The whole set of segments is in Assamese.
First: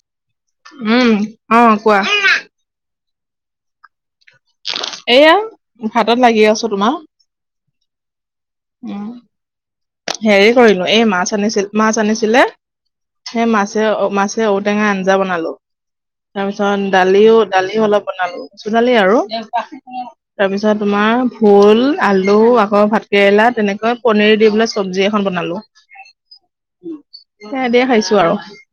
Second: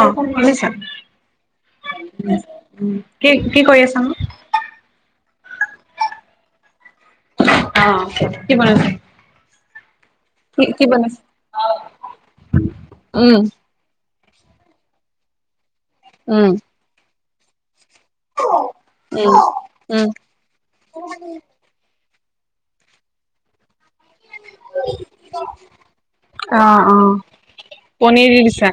অ' শুনিছা, উম অ কোৱা কি কি কৰি আছা নো? এয়া ভাতত লাগি আছো তোমাৰ। অ' কি বনালা? উম হেৰি কৰিলো এই মাছ আনিছিল, মাছ আনিছিলে, উম সেই মাছ ছে মাছে ঔটেঙা আঞ্জা বনালো, তাৰ উম পিছত দালিও দালিও অলপ বনালো। মচোৰ দালি আৰু, উম তাৰপিছত তোমাৰ ভুল আলু আকৌ ভাতকেৰেলা তেনেকৈ পনীৰ দি পেলাই চব্জি এখন বনালো, অ', অ'। সেয়া দিয়ু খাইছো পনীৰ আৰু। দি দিছা।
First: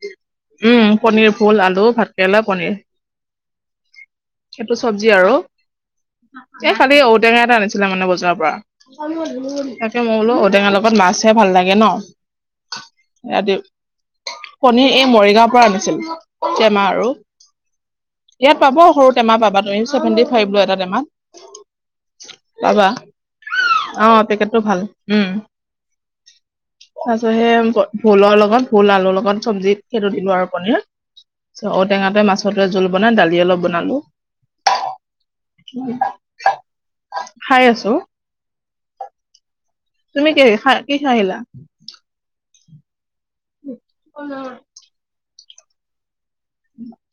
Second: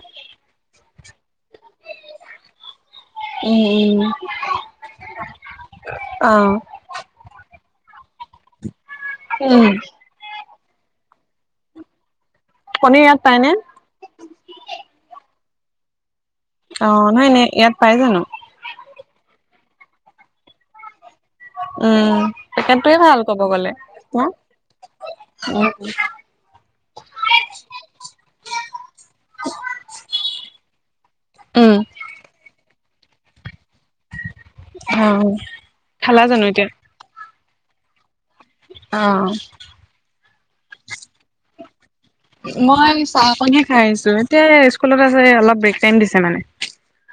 উম, পনিৰ ভুল আলু, ভাত কেৰেলা পনিৰ। উম সেইটো চবজি আৰু। উম কালি ঔটেঙা এটা আনিছিলে মানে বজাৰৰ পৰা, উম। তাকে মই বোলো ঔটেঙা ত মাছহে ভাল লাগে ন, পনীৰ ইয়াত পায়নে? সে পণীৰ এই মৰিগাঁৱৰ পৰা আনিছিল। টেমা আৰু অ' নাই নাই, ইয়াত পাই জানো? ইয়াত পাব, সৰু টেমা পাবা তুমি চেভেণ্টি ফাইভ লয় এটা টেমাত। উম, পাবা সেইটোৱেই ভাল ক'ব গ'লে, অ পেকেটটো ভাল উম হ উম। তাৰপিছত সেই ভোলৰ লগত, ভোল আলুৰ লগত চব্জিত সেইটো দিলো আৰু পনীৰ। ঔ টেঙাতে মাছতে জোল বনাই দালি অলপ বনালো। অ' [unintelligible] খালা জানো এতিয়া? খাই আছো। অ'। তুমি কি খা কি খাই আহিলা? মই চাহ পানি খাই আহিছো, এতিয়া স্কুলত আছে অলপ ব্ৰেক টাইম দিছে মানে।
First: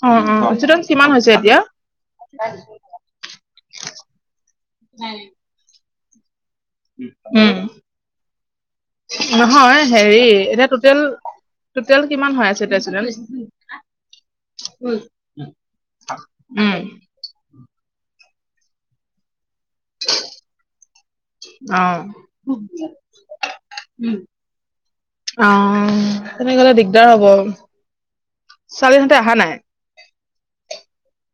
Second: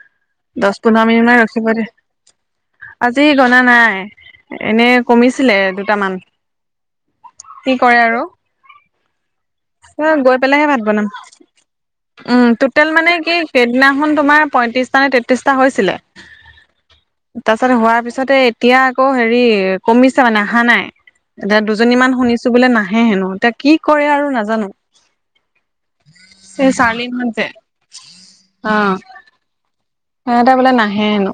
অ অ দচ চিতন কিমান পোন্ধৰ হৈছে মিনিটমান এতিয়া ৰখিব দিছে। আজি গনা নাই, এনে কমিছে ছিলে দুটামান, উম কি কৰে আৰু। নহয় হেৰি গৈ পেলাইহে এতিয়া ভাত টোটেল বনাম। টোটেল কিমান উম, হৈ আছে এতিয়া টোটেল মানে ষ্টুডেণ্ট? কি সেইদিনাখন তোমাৰ পঁয়ত্ৰিশটা নে উম। তাৰিপাছত হোৱাৰ পিছতে এতিয়া আকৌ হেৰি কমিছে মানে অহা নাই। এতিয়া অ দুজনী মমান শুনিছো বোলে নাহে হেনো, এতিয়া কি কৰে আৰু নাজ অ তেনে এই গ'লে দিগদাৰ চাৰ্লিনহঁত হ'ব যে ছোৱালীহতে অহা নাই। সেহতে বোলে নাহে হেনো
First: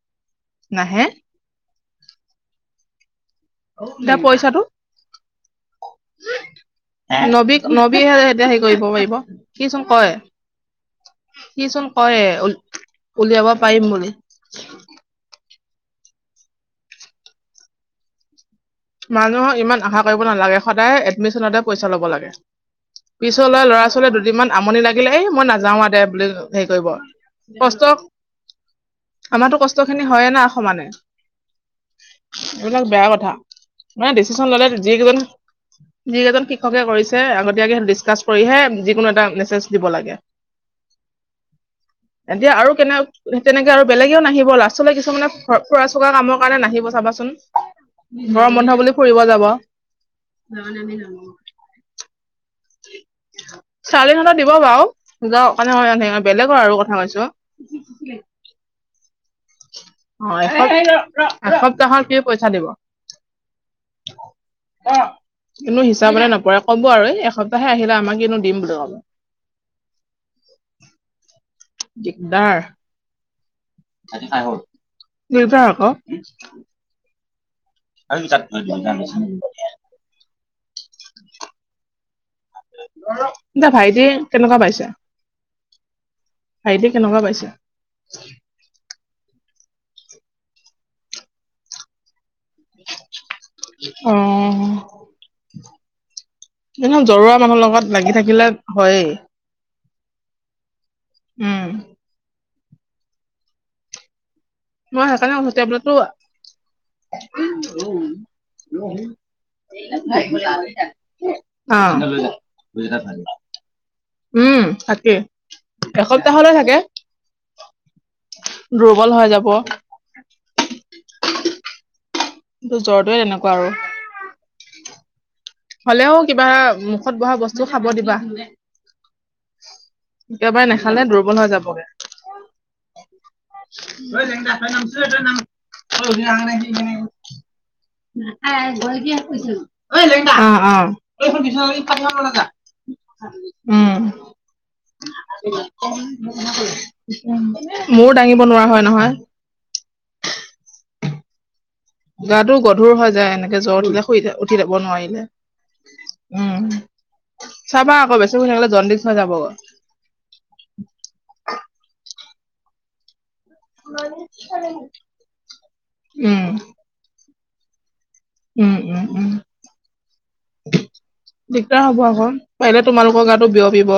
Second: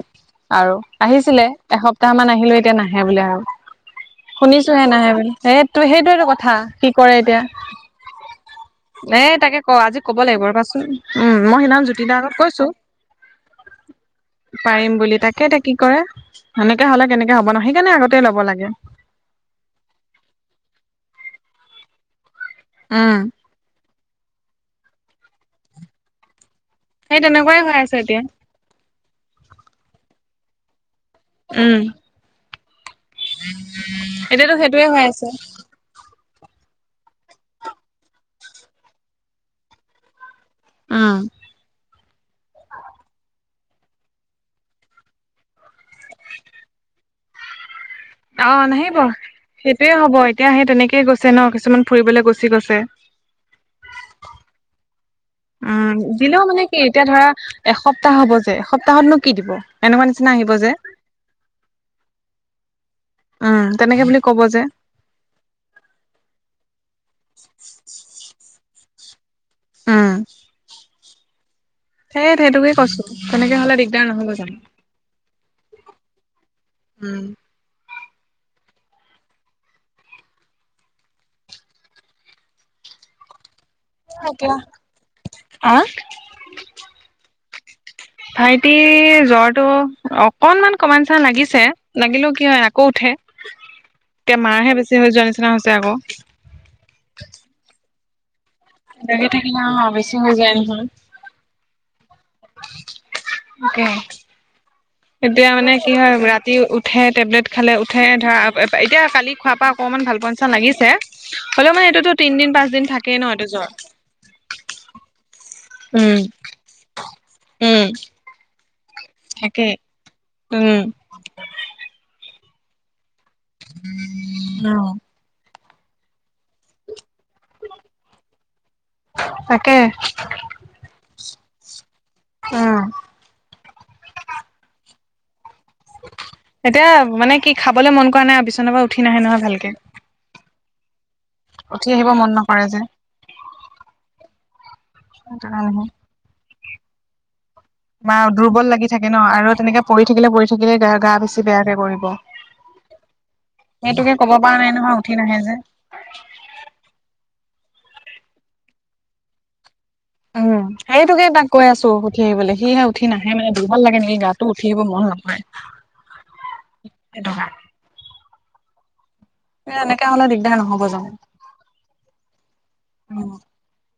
আৰু নাহে আহিছিলে এসপ্তাহ মান আহিলো এতিয়া নাহে বোলে আৰু। এতিয়া পইচাটো শুনিছো হে নাহে বুলি এ টো সেই সেইটোৱেটো কথা কি কৰে এতিয়া। নবী নবীহে এতিয়া হেৰি কৰিব পাৰিব এ তাকে ক সিচোন আজি কয় কব লাগিব ৰপাচোন, উম মই সিনাাম সিচোন জ্যোতি দ কয়ে আগত কৈছো, উলিয়াব পাৰিম বুলি। পাৰিম বুলি তাকে এতিয়া কি কৰে। সেনেকে হ'লে কেনেকে হ'ব নয় সেইকাৰণে আগতে ল'ব লাগে। মানুহৰ ইমান আশা কৰিব নালাগে, সদায় এডমিচনতে পইচা ল'ব লাগে। উম পিছ ল'ৰা-ছোৱালী দুদিনমান আমনি লাগিলে এই মই নাযাও আও দে বুলি হেৰি কৰিব। সেই তেনেকুৱাই হৈ কষ্ট আছে এতিয়া আমাৰো কষ্ট খিনি হয়ে না সমানে উম এইবিলাক বেয়া কথা। নাই ডিচিশন এতিয়াতো ল'লে যি সেইটোয়ে হৈ যিকেইজন আছে শিক্ষকে কৰিছে আগতীয়াকে ডিচকাচ কৰিহে যিকোনো এটা মেছেজ দিব লাগে। উম এতিয়া আৰু কেনে তেনেকে আৰু বেলেগেও নাহিব, লাষ্টলৈ কিছুমানে ফুৰা চকা কামৰ কাৰণে নাহিব চাবাচোন। অ গৰম বন্ধ বুলি নাহিব, ফুৰিব যাব সেইটোয়ে হ'ব এতিয়া সেই তেনেকেই গৈছে ন কিছুমান ফুৰিবলৈ গুচি গৈছে ছোৱালীহঁতৰ দিব বাৰু, উম [unintelligible] দিলেও মানে বেলেগৰ কি আৰু কথা এতিয়া ধৰা কৈছো। এসপ্তাহ হ'ব যে, এসপ্তাহতনো কি দিব? এনেকুৱা অ নিচিনা আহিব এসপ যে। এসপ্তাহৰ কি পইচা দিব? উম তেনেকে বুলি ক'ব যে। কিন্তু হিচাপ নপৰে ক'ব আৰু এসপ্তাহে আহিলে আমাক কিনো দিম বুলি ক'ব। উম সেই দিগদাৰ সেইটোকে কৈছো তেনেকে হ'লে দি [unintelligible] আকৌ উম। আৰু [unintelligible] দে ভাইটি এতিয়া কেনেকুৱা পাইছে? আহ ভাইট কেনেকুৱা পাইছে? ভাইটি জ্বৰটো অকণমান কমা নিচিনা লাগিছে। লাগিলেও কি হয় আকৌ উঠে, অ এতিয়া মাৰহে বেছি হৈ যোৱা নিচিনা হৈছে আকৌ। এনেও জ্বৰুৱৰা মানুহৰ লগত লাগি থাকিলে হয়েই লাগে থাকিলো অ বেছি হৈ যায় নহয়। উম। [unintelligible] মই সেইকাৰণে এতিয়া কৈছো মানে কি টেবলেটটো হয় ৰাতি উঠে, টেবলেট খালে উঠে, ধৰা এতিয়া কালি খোৱাৰ পৰা অকমান ভাল পচা লাগিছে। হ'লেও মানে এইটো অ', তিনদিন পাঁচদিন থাকেই ন এইটো জ্বৰ। উম থাকে। উম এসপ্তাহ'লে থাকে। উম দুৰ্বল হৈ যাব। থাকেই উম। [unintelligible] তোৰ জ্বৰ টোৱে এনেকুৱা আৰু। অ হ'লেও কিবা মুখত বহা বস্তু খাব দিবা। তাকে একেবাৰে নাখালে দুৰ্বল হৈ যাবগে। উম' য দ নামছ নাম অ ন কি এতিয়া [unintelligible] মানে কি খাবলে মন কৰা আৰু নাই বিচনাৰ পৰা গ উঠি দিয় নাহে নহয় কছ ভালকে লখন উঠি আহিব না মন নকৰে যে [unintelligible] উম সেইটো মূৰ কাৰণেহে দাঙিব নোৱাৰা তোমাৰ হয় দুৰ্বল লাগি থাকে ন নহয়। আৰু তেনেকে পৰি থাকিলে, পৰি থাকিলে গা গা বেছি বেয়া কৰিব। গাটো গধুৰ হৈ যায় এনেকে জ্বৰ দিলে সেইটোকে শুই ক'ব পৰা উঠি নাই যাব নহয় উঠি নোৱাৰিলে। নাহে যে উম' চাবা আকৌ বেছি শুই থাকিলে জন্দিছ হৈ যাব। উম' সেইটোকে তাক কৈ আছো উঠি আহিবলৈ সিহে উঠি নাহে মানে দুৰ্বল লাগে নেকি গাটো, উঠি আহিব মন নকৰে উম, সেইটো কাৰণে। উম' উম' উম'। এ এনেকে হ'লে দিগদাৰ নহ'ব জানোঁ। দিগদাৰ হ'ব আক, পাৰিলে তোমালোকৰ গাতো বিয়পিব।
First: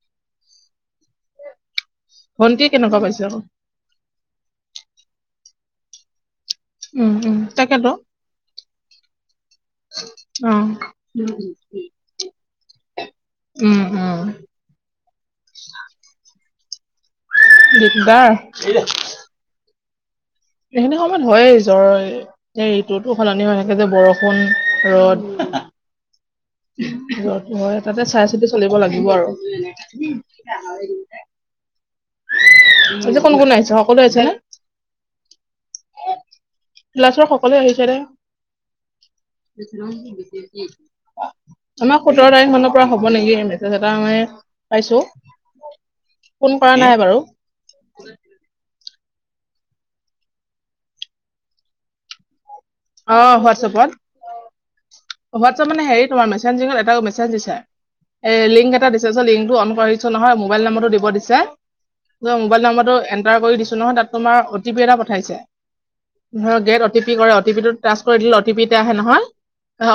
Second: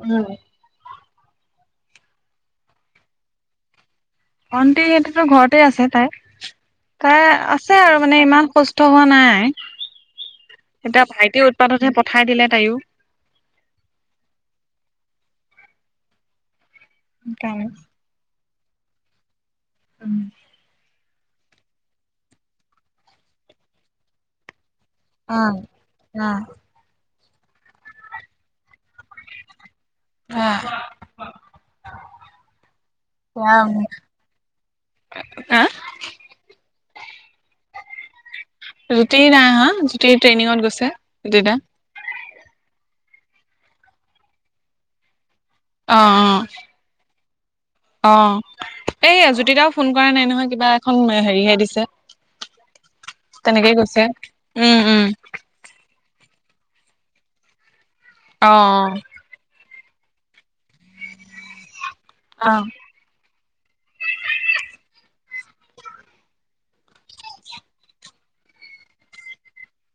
উম' ভণ্টি কেনেকুৱা পাইছে আকৌ? ভন্টি এতিয়াতো ঘৰতে আছে তাই। উম তাই উম আছে তাকেতো আৰু মানে ইমান সুষ্ট হোৱা নাই। অ এতিয়া ভাইটি উতপাতহে পঠাই দিলে তাইও। উম' উম'। [inaudible] সেই কাৰণে দা, এৰি দে উম' এইখিনি সময়ত হয়েই জ্বৰ, ঋতুতো সলনি হৈ থাকে যে বৰষুণ, ৰ'দ। অ' অ'। ৰ'দ হয়, তাতে চাই চিতি চলিব লাগিব আৰু। অ এতিয়া এই যে কোন কোন আহিছে? সকলো আহিছে নে? হা? ল'ৰা-ছোৱালী সকলোৱে আহিছে নে? জুতি নাই আহা, জুতি ট্ৰেইনিঙত গৈছে এতিয়া। আমাৰ সোতৰ তাৰিখ মানৰ পৰা হ'ব নেকি, মেছেজ এটা মানে পাইছোঁ। অ ফোন কৰা নাই বাৰু। অ' এইয়া জ্যোতিকা ও ফোন কৰা নাই নহয়, কিবা এখন হেৰিহে দিছে। অ তেনেকেই গৈছে, উম' উম'। এইটো মানে হেৰি তোমাৰ মেছেজিংত এটা মেছেজ দিছে, এ অ লিংক এটা দিছে। তাৰপাছত লিংক টো অন কৰি দিছোঁ নহয়, মোবাইল নম্বৰটো দিব দিছে, অ মোবাইল নম্বৰটো এণ্টাৰ কৰি দিছোঁ নহয় তাত। তোমাৰ অ' টি পি এটা পঠাইছে, ধৰক গেট অ' টি পি কৰে। অ টি পি টো টাষ্ট কৰি দিলে, অ টি পি এটা আহে নহয়,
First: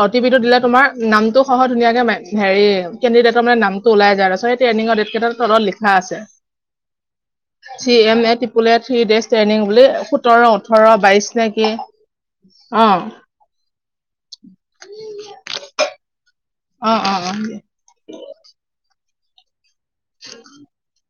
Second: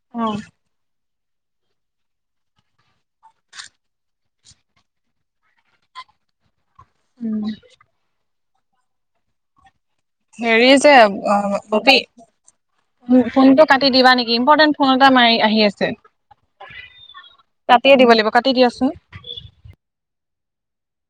অ টি পি টো দিলে তোমাৰ নামটো সহ ধুনীয়াকে হেৰি কেণ্ডিডেটৰ মানে নামটো ওলাই যায় আৰু তাৰপিছত এই ট্ৰেইনিঙৰ ডেট কেইটাৰ তলত লিখা আছে। [inaudible] উম C M A টিপুল three days training তেনে হলে। সোতৰ হেৰি ওঠৰ যে বাইশ অ তাৰিখে ববি অ ফোনটো কাটি দিবা নেকি ইম্পৰ্টেণ্ট ফোন এটা মাৰি আহি আছে। অ অ অ দিয়া কাটিয়ে দিব লাগিব কাটি দিয়াচোন। উ [unintelligible]